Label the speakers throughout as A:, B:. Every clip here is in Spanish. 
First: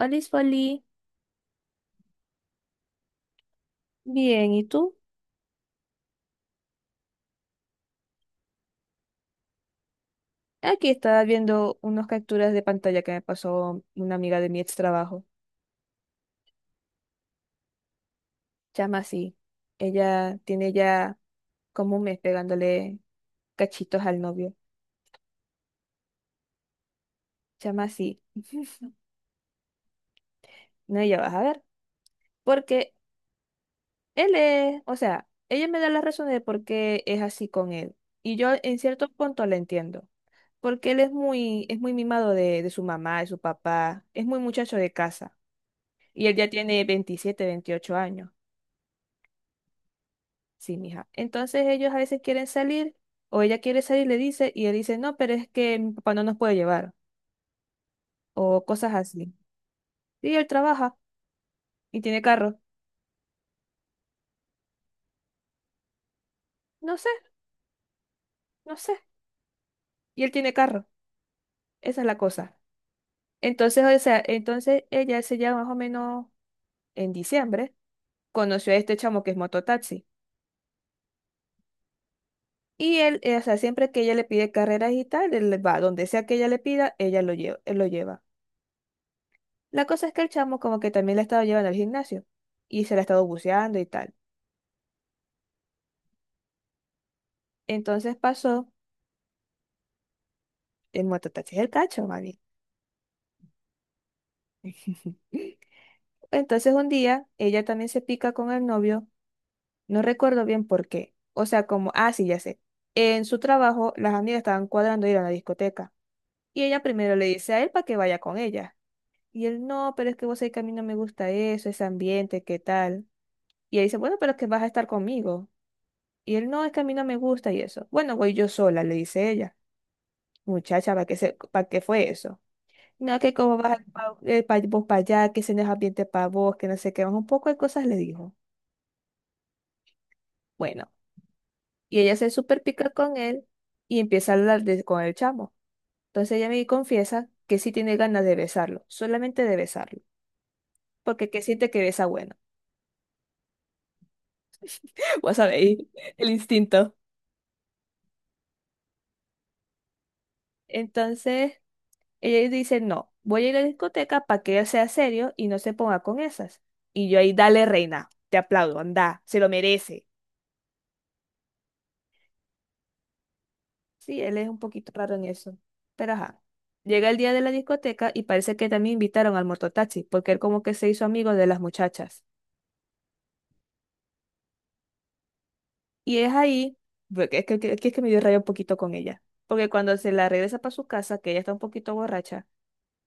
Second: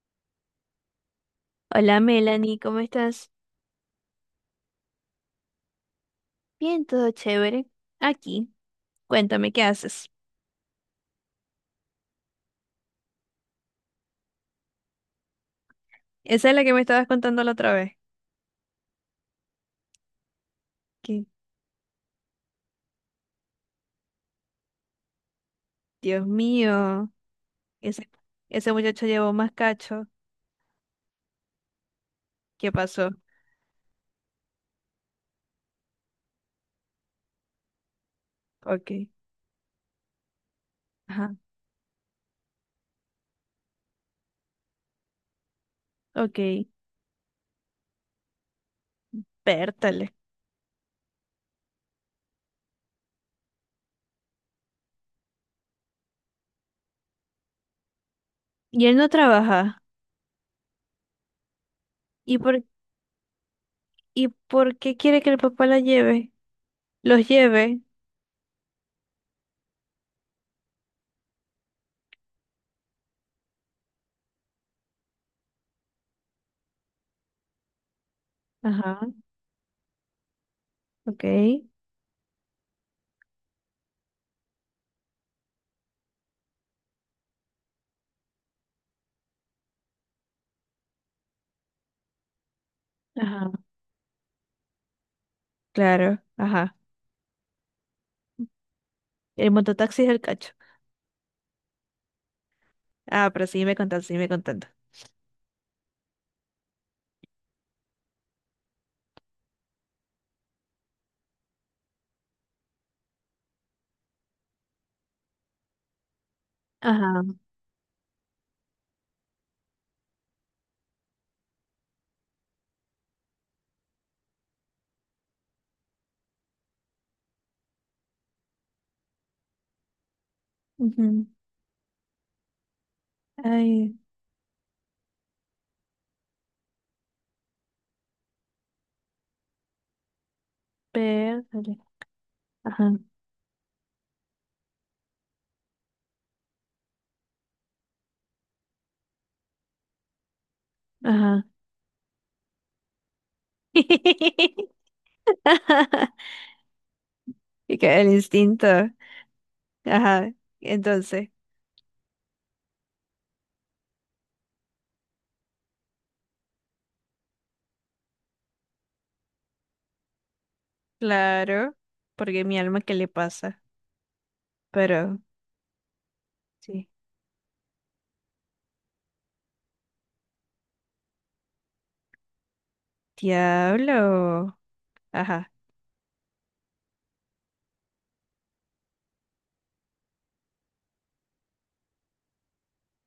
A: Olis Foli,
B: Hola Melanie, ¿cómo estás?
A: bien, ¿y tú?
B: Bien, todo chévere. Aquí, cuéntame, ¿qué haces?
A: Aquí estaba viendo unas capturas de pantalla que me pasó una amiga de mi ex trabajo.
B: Esa es la que me estabas contando la otra vez.
A: Llama así. Ella tiene ya
B: Que,
A: como un mes pegándole cachitos al novio.
B: Dios mío,
A: Llama
B: ese,
A: así.
B: ese muchacho llevó más cacho.
A: No, ya vas a ver.
B: ¿Qué
A: Porque
B: pasó?
A: o sea, ella me da las razones de por qué es así con él. Y yo en cierto
B: Ok,
A: punto la entiendo. Porque él es
B: ajá,
A: muy, es muy mimado de su mamá, de su papá. Es muy muchacho de casa. Y él ya
B: ok,
A: tiene 27, 28 años.
B: pértale.
A: Sí, mija. Entonces ellos a veces quieren salir o ella quiere salir, le dice, y él dice, no, pero es que mi papá no nos puede llevar o
B: Y
A: cosas
B: él no
A: así.
B: trabaja.
A: Y él trabaja y tiene
B: ¿Y
A: carro.
B: por, ¿Y por qué quiere que el papá la lleve?
A: No sé,
B: Los lleve.
A: no sé. Y él tiene carro. Esa es la cosa. Entonces, o sea, entonces ella se llama más o menos en diciembre, conoció a este
B: Ajá,
A: chamo que es mototaxi.
B: ok,
A: Y él, o sea, siempre que ella le pide carreras y tal, él va, donde sea que ella le pida, ella lo lleva, él lo lleva. La cosa es que el chamo como que también la ha estado llevando al gimnasio y se la ha estado
B: ajá,
A: buceando y tal.
B: claro, ajá.
A: Entonces pasó,
B: El mototaxi es el cacho.
A: el mototaxi es el cacho, mami.
B: Ah, pero sí me contando, sí me contando.
A: Entonces un día ella también se pica con el novio, no recuerdo bien por qué. O sea, como, ah, sí, ya sé. En su trabajo, las amigas estaban cuadrando ir a la discoteca. Y ella primero
B: Ajá.
A: le dice a él para que vaya con ella. Y él, no, pero es que vos sabés que a mí no me gusta eso, ese ambiente, ¿qué tal? Y ella dice, bueno, pero es que vas a estar conmigo. Y él, no, es que a mí no me gusta y eso. Bueno, voy yo sola, le dice ella. Muchacha,
B: Ujú.
A: para qué fue eso? No, que como vas
B: Ay,
A: pa vos para allá, que se nos ambiente para vos, que no sé qué, más un poco de cosas le dijo. Bueno,
B: pértale.
A: y ella se super pica
B: Ajá,
A: con él y empieza a hablar con el chamo. Entonces ella me confiesa que sí tiene ganas de besarlo, solamente de besarlo, porque que
B: ajá.
A: siente que besa bueno. Vos sabéis, el instinto.
B: Y que el instinto. Ajá. Entonces,
A: Entonces ella dice, no, voy a ir a la discoteca para que él sea serio y no se ponga con esas. Y yo ahí, dale reina, te aplaudo, anda, se lo merece.
B: claro, porque mi alma, ¿qué le pasa?
A: Sí, él es un poquito raro
B: Pero
A: en eso. Pero ajá.
B: sí.
A: Llega el día de la discoteca y parece que también invitaron al mototaxi, porque él como que se hizo amigo de las muchachas.
B: Diablo. Ajá,
A: Y es ahí, porque es que me dio rabia un poquito con ella. Porque cuando se la regresa para su casa, que ella está un poquito borracha,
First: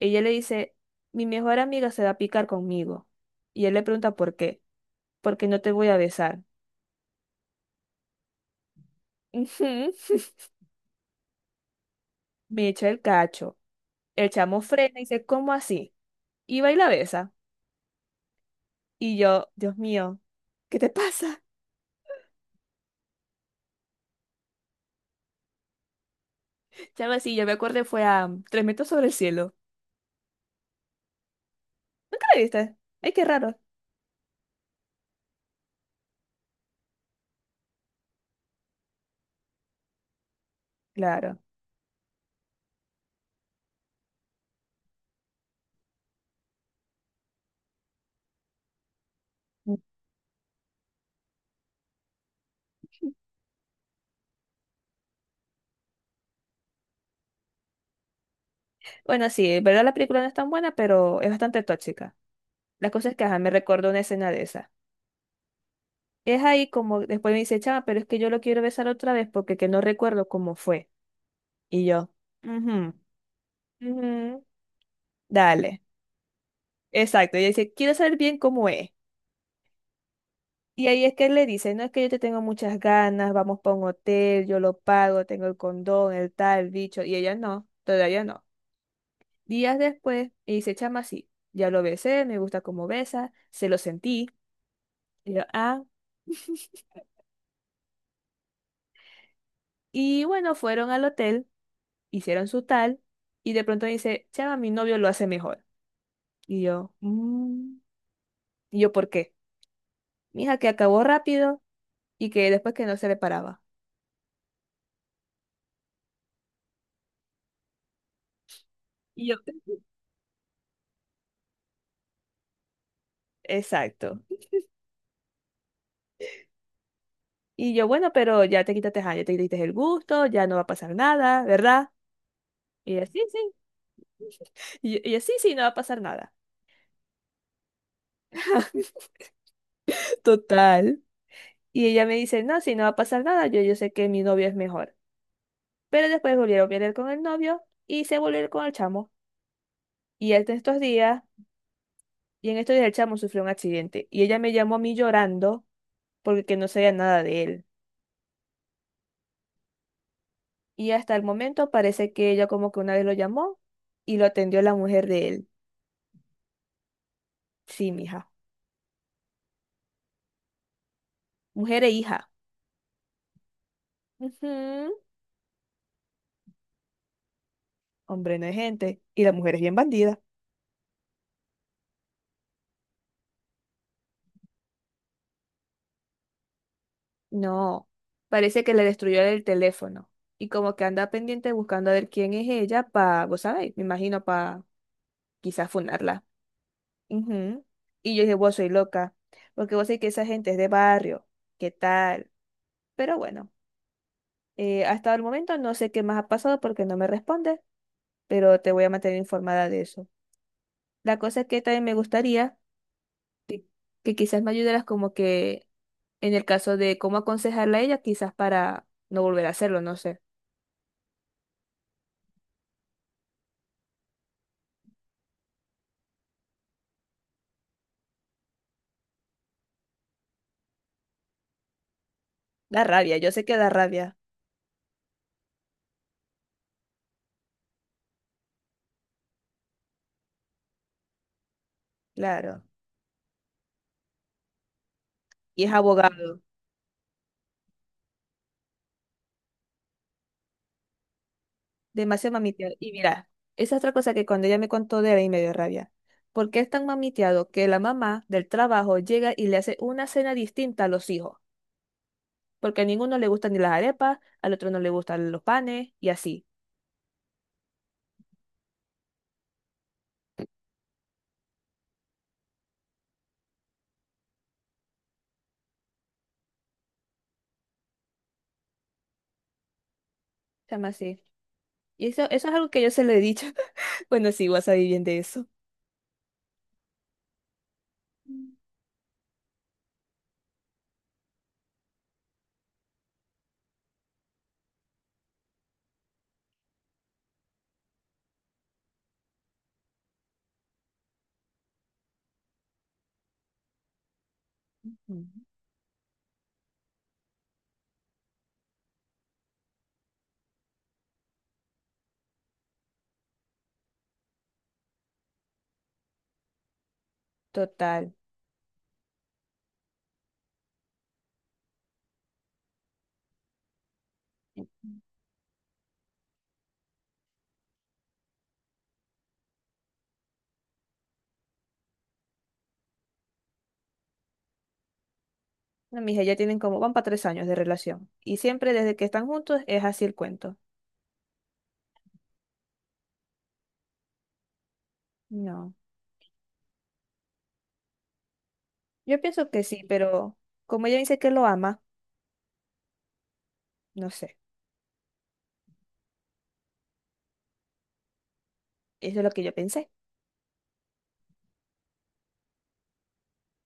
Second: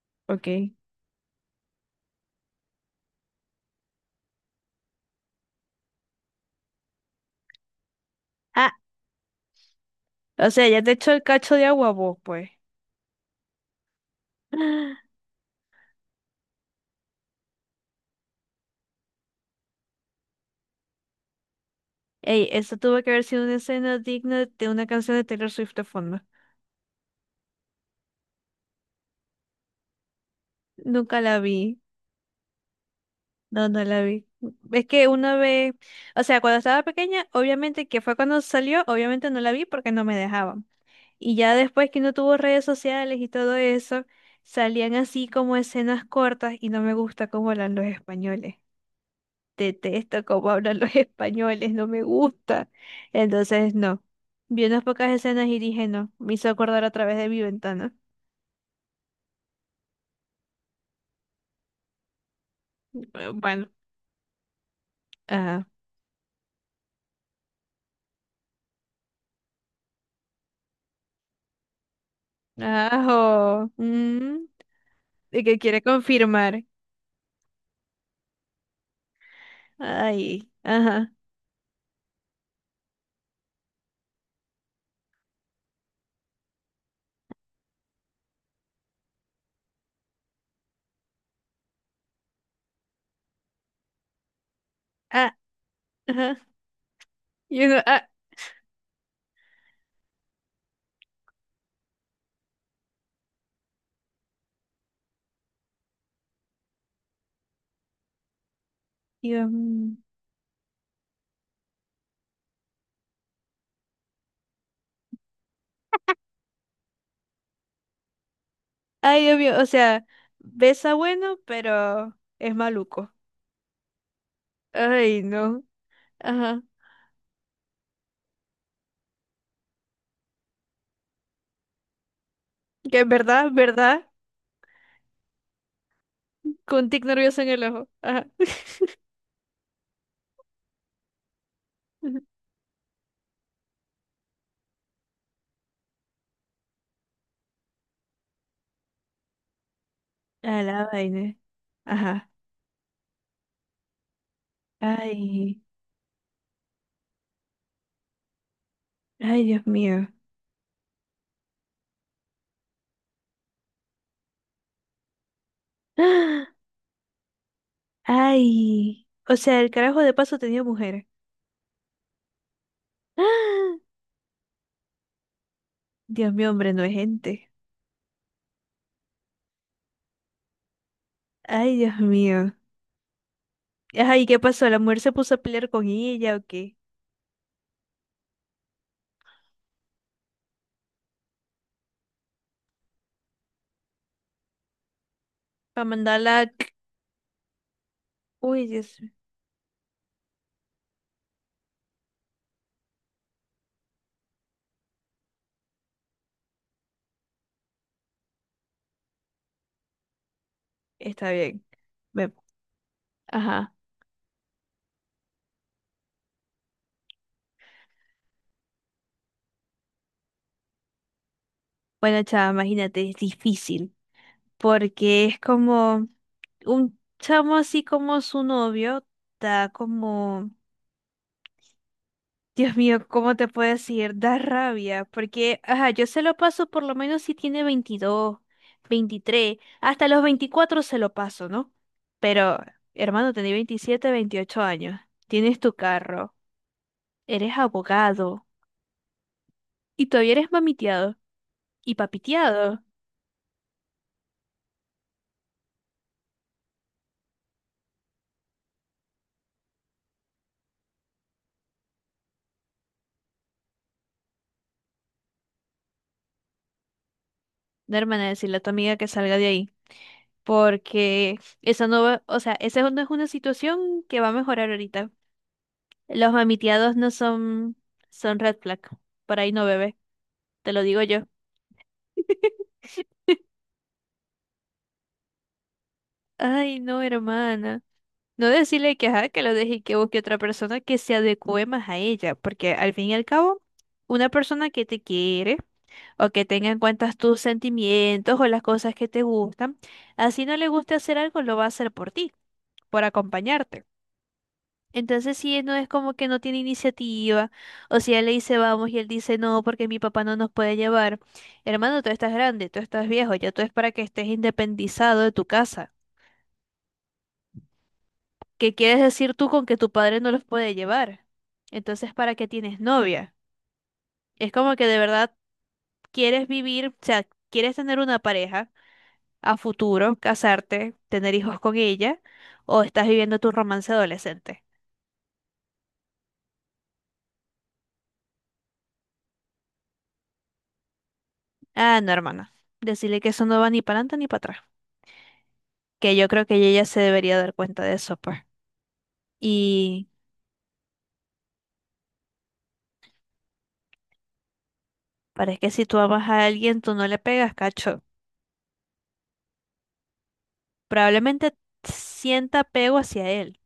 A: ella le
B: ok.
A: dice, mi mejor amiga se va a picar conmigo. Y él le pregunta por qué, porque no te voy a besar.
B: Ah,
A: Ujú.
B: o sea, ya te echó el cacho de agua vos, pues.
A: Me echa el cacho. El chamo frena y dice, ¿cómo así? Y va y la besa. Y yo, Dios mío, ¿qué te pasa?
B: Ey, eso tuvo que haber sido una escena digna de una canción de Taylor Swift de fondo.
A: Sí, algo así, yo me acuerdo fue a Tres metros sobre el cielo.
B: Nunca la vi.
A: ¿Nunca la viste? Ay, qué raro.
B: No, no la vi. Es que una vez, o sea, cuando estaba pequeña, obviamente que fue cuando salió, obviamente no la vi porque no me dejaban. Y
A: Claro.
B: ya después que no tuvo redes sociales y todo eso, salían así como escenas cortas y no me gusta cómo hablan los españoles. Detesto cómo hablan los españoles, no me gusta. Entonces, no. Vi unas pocas escenas y dije, no, me hizo acordar a través de mi ventana.
A: Bueno, sí, en verdad la película no es tan buena, pero es bastante tóxica. La cosa es que ajá, me
B: Bueno,
A: recuerdo una escena de esa.
B: ajá.
A: Es ahí como después me dice, chama, pero es que yo lo quiero besar otra vez porque que no recuerdo cómo fue. Y yo, mhm,
B: Ajo.
A: mhm,
B: Mm, ¿y qué quiere
A: dale.
B: confirmar?
A: Exacto. Y dice, quiero saber bien cómo es.
B: Ay,
A: Y ahí
B: ajá,
A: es que él le dice, no es que yo te tengo muchas ganas, vamos para un hotel, yo lo pago, tengo el condón, el tal, el bicho. Y ella no, todavía no. Días después, me dice, chama, sí, ya lo besé, me gusta cómo besa, se lo sentí. Y
B: ah,
A: yo, ah,
B: ajá. Y uno, ah,
A: y bueno, fueron al hotel, hicieron su tal, y de pronto me dice, chama, mi novio lo hace mejor. Y yo, "Mm". Y yo, ¿por qué?
B: y uno, mm.
A: Mija, que acabó rápido y que después que no se le paraba.
B: Ay,
A: Y yo,
B: Dios mío, o sea, besa bueno, pero es maluco.
A: exacto.
B: Ay, no, ajá.
A: Y yo, bueno, pero ya te quitaste, ajá, ya te quitaste el gusto, ya no va a pasar nada, ¿verdad? Y
B: Que
A: así,
B: en
A: sí.
B: verdad,
A: Sí. Y así, sí, sí, no va a pasar nada.
B: con un tic nervioso en el ojo. Ajá.
A: Total. Y ella me
B: Ujú.
A: dice, no, si no va a pasar nada, yo sé que mi novio es mejor. Pero después volvieron a pelear con el novio y se volvieron con el chamo. Y en
B: A
A: estos
B: la
A: días,
B: vaina. Ajá.
A: y en estos días el chamo sufrió un accidente. Y ella me llamó a mí
B: Ay,
A: llorando porque que no sabía nada de él.
B: ay, Dios mío.
A: Y hasta el momento parece que ella como que una vez lo llamó y lo atendió la mujer de él.
B: Ah,
A: Sí, mija.
B: ay, o sea, el carajo de paso tenía mujer.
A: Mujer e hija.
B: Ah,
A: Ujú.
B: Dios mío, hombre, no es gente.
A: Hombre, no es gente. Y la mujer es bien bandida.
B: Ay, Dios mío. Ajá, ¿y qué pasó? ¿La mujer se puso a pelear con ella o qué?
A: No, parece que le destruyó el teléfono y como que anda pendiente buscando a ver quién es ella para, vos sabéis, me imagino para quizás
B: Para
A: funarla.
B: mandarla.
A: Ujú. Y yo dije, vos
B: Uy,
A: soy
B: Dios,
A: loca, porque vos sabés que esa gente es de barrio, ¿qué tal? Pero bueno, hasta el momento no sé qué más ha pasado porque no me responde, pero te voy a mantener informada de eso. La
B: está
A: cosa es que
B: bien.
A: también me
B: Ve-
A: gustaría que,
B: ajá.
A: que quizás me ayudaras como que en el caso de cómo aconsejarla a ella, quizás para no volver a hacerlo, no sé.
B: Bueno, chava, imagínate, es difícil porque es como un chamo así como su novio, da como, Dios
A: Da
B: mío,
A: rabia, yo
B: ¿cómo
A: sé
B: te
A: que da
B: puedo
A: rabia,
B: decir? Da rabia porque, ajá, yo se lo paso por lo menos si tiene 22 23 hasta los 24 se lo paso, ¿no? Pero,
A: claro.
B: hermano, tenés 27 28 años, tienes
A: Y es
B: tu carro,
A: abogado,
B: eres abogado y todavía eres mamiteado y
A: demasiado mamiteado.
B: papiteado.
A: Y mira, esa es otra cosa que cuando ella me contó de él y me dio rabia. Porque es tan mamiteado que la mamá del trabajo llega y le hace una cena distinta a los hijos. Porque a ninguno le gustan ni las arepas, al otro no le gustan los panes y así.
B: De hermana, decirle a tu amiga que salga de ahí, porque eso no va, o sea, esa no es una situación que va a mejorar ahorita. Los mamiteados no son, son red flag, por ahí no bebé, te
A: Se
B: lo
A: llama
B: digo
A: así.
B: yo.
A: Y eso es algo que yo se lo he dicho. Bueno, sí, vas a vivir bien de eso.
B: Ay, no, hermana. No decirle que, ajá, que lo deje y que busque otra persona que se adecue más a ella, porque al fin y al cabo, una persona que te quiere o que tenga en cuenta tus sentimientos o las cosas que te gustan, así no le guste hacer algo, lo va a hacer por ti, por acompañarte.
A: Ujú.
B: Entonces sí, no es como que no tiene iniciativa, o si ella le dice vamos y él dice no porque mi papá no nos puede llevar. Hermano, tú estás grande, tú estás viejo, ya tú es para que estés independizado de tu casa.
A: Total.
B: ¿Qué quieres decir tú con que tu padre no los puede llevar? Entonces, ¿para qué tienes novia? Es como que de verdad quieres vivir, o sea, quieres tener una pareja a futuro, casarte, tener hijos con ella, o estás viviendo tu romance adolescente.
A: No, mija, ya tienen como, van para 3 años de relación. Y siempre desde que están juntos es así el cuento.
B: Ah, no, hermana, decirle que eso no va ni para adelante ni para atrás.
A: No.
B: Que yo creo que ella ya se debería dar cuenta de eso, pues.
A: Yo pienso que sí,
B: Y
A: pero como ella dice que lo ama, no sé.
B: parece que si tú amas a alguien, tú no le pegas, cacho.
A: Eso es lo que yo pensé.
B: Probablemente sienta apego hacia él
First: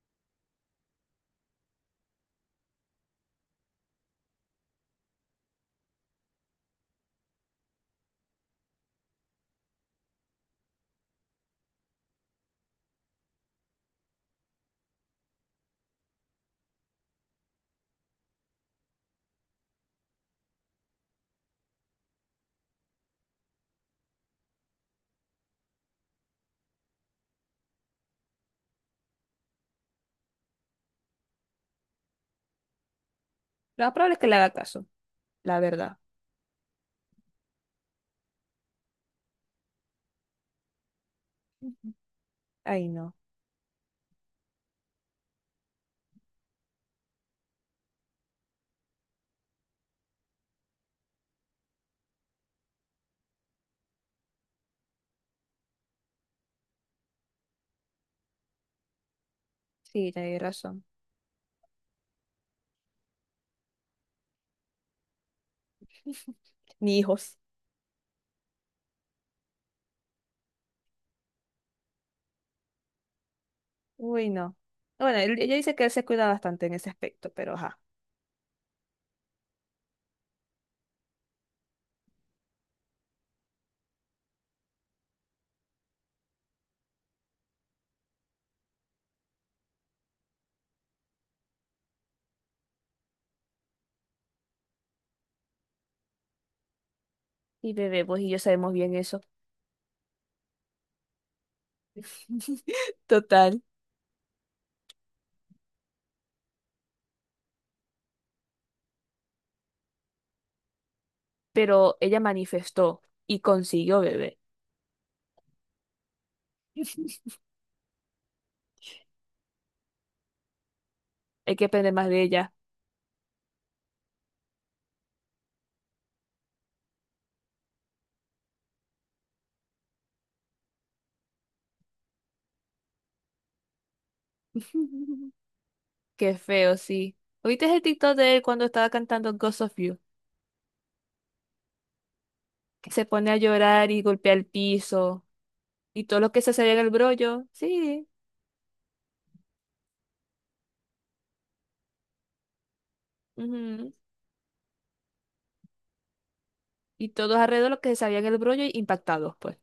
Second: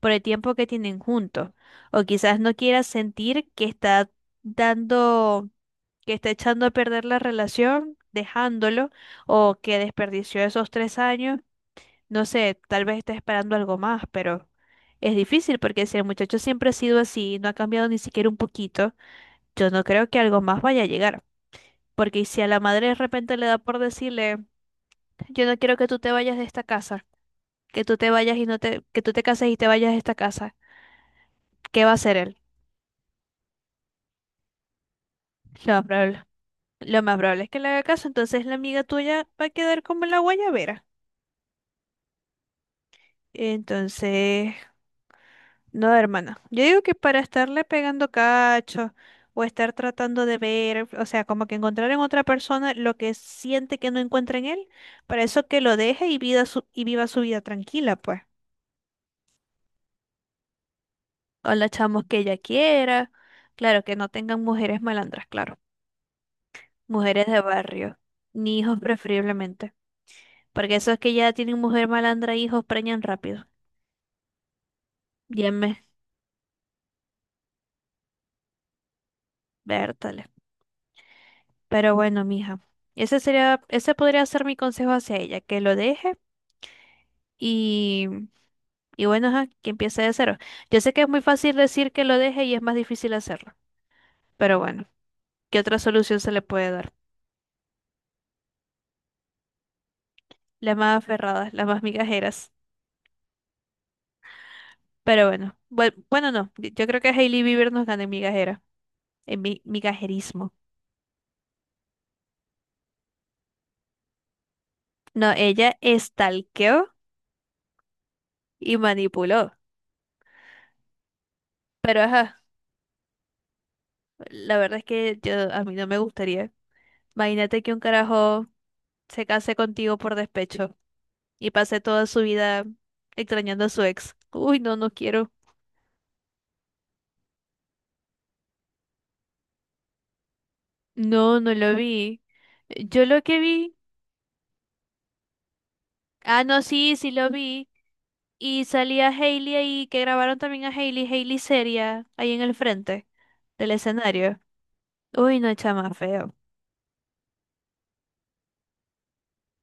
B: por el tiempo que tienen juntos. O quizás no quiera sentir que está dando, que está echando a perder la relación, dejándolo, o que desperdició esos 3 años. No sé, tal vez está esperando algo más, pero es difícil porque si el muchacho siempre ha sido así, no ha cambiado ni siquiera un poquito, yo no creo que algo más vaya a llegar. Porque y si a la madre de repente le da por decirle, yo no quiero que tú te vayas de esta casa, que tú te vayas y no te, que tú te cases y te vayas de esta casa, ¿qué va a hacer él?
A: Lo más probable es que le haga caso, la
B: Lo más
A: verdad.
B: probable, lo más probable es que le haga caso, entonces la amiga tuya va a quedar como la guayabera.
A: Ujú. Ay, no.
B: Entonces, no, hermana. Yo digo que para estarle pegando cacho o estar tratando de ver, o sea, como que encontrar en otra persona lo que siente que no encuentra en él, para eso que lo deje y vida su- y viva su vida tranquila, pues.
A: Sí, tenés razón.
B: O la chamos que ella quiera. Claro, que no tengan mujeres malandras, claro.
A: Ni
B: Mujeres
A: hijos.
B: de barrio, ni hijos preferiblemente. Porque esos que ya tienen mujer malandra, hijos preñan rápido.
A: Uy, no. Bueno,
B: Ya
A: ella dice que él se cuida bastante en ese aspecto, pero ajá.
B: vértale. Pero bueno, mija. Ese sería, ese podría ser mi consejo hacia ella, que lo deje y, y bueno, ajá, que empiece de cero. Yo sé que es muy fácil decir que lo deje y es más difícil hacerlo. Pero bueno, ¿qué otra solución se le puede dar?
A: Y bebé, pues y yo sabemos bien eso.
B: Las más aferradas, las más migajeras.
A: Total.
B: Pero bueno, bueno, no, yo creo que Hailey Bieber nos gana en migajera, en mi migajerismo.
A: Pero ella manifestó y consiguió bebé.
B: No, ella estalqueó y manipuló.
A: Hay que aprender
B: Pero
A: más de
B: ajá,
A: ella.
B: la verdad es que yo a mí no me gustaría. Imagínate que un carajo se case contigo por despecho y pase toda su vida extrañando a su ex. Uy, no, no quiero.
A: Qué feo, sí. ¿Oíste el TikTok de él cuando estaba cantando Ghost of You?
B: No, no lo vi.
A: Que se
B: Yo lo
A: pone a
B: que vi.
A: llorar y golpea el piso. Y todos los que
B: Ah,
A: se
B: no,
A: sabían el
B: sí, sí lo
A: brollo.
B: vi.
A: Sí.
B: Y salía Hailey ahí, que grabaron también a Hailey, Hailey seria, ahí en el frente del
A: Ujú.
B: escenario. Uy, no, chama, feo.
A: Y todos alrededor los que se sabían el brollo impactados, pues.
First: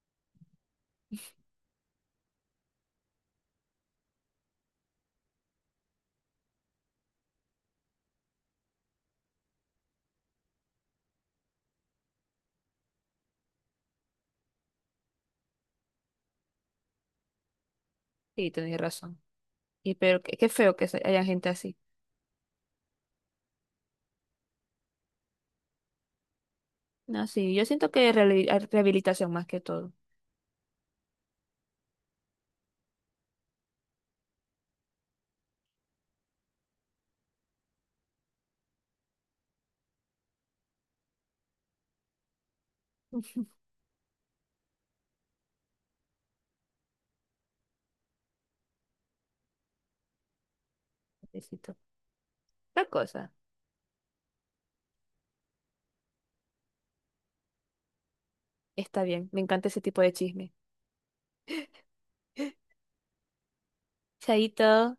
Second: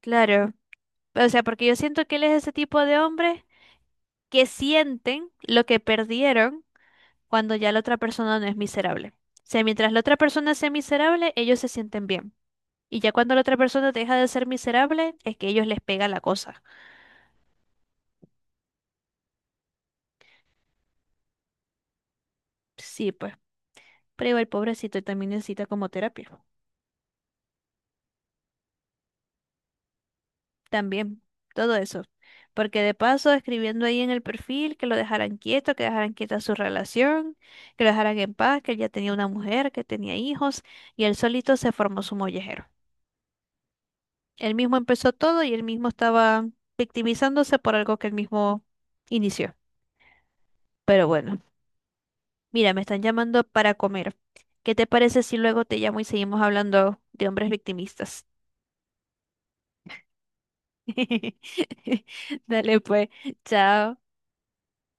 B: Claro. O sea, porque yo siento que él es ese tipo de hombres que sienten lo que perdieron cuando ya la otra persona no es miserable. O sea, mientras la otra persona sea miserable, ellos se sienten bien. Y ya cuando la otra persona deja de ser miserable, es que ellos les pega la cosa.
A: Sí, tenéis razón. Y pero qué feo que haya gente así.
B: Sí, pues. Pero el pobrecito también necesita como terapia.
A: No, sí, yo siento que es rehabilitación más que todo.
B: También, todo eso. Porque de paso, escribiendo ahí en el perfil que lo dejaran quieto, que dejaran quieta su relación, que lo dejaran en paz, que él ya tenía una mujer, que tenía hijos, y él solito se formó su mollejero.
A: Uf,
B: Él mismo empezó todo y él mismo estaba victimizándose por algo que él mismo inició. Pero bueno,
A: necesito.
B: mira, me
A: Otra
B: están
A: cosa.
B: llamando para comer. ¿Qué te parece si luego te llamo y seguimos hablando de hombres victimistas?
A: Está bien, me encanta ese tipo de chisme.
B: Dale pues, chao.
A: Chaito.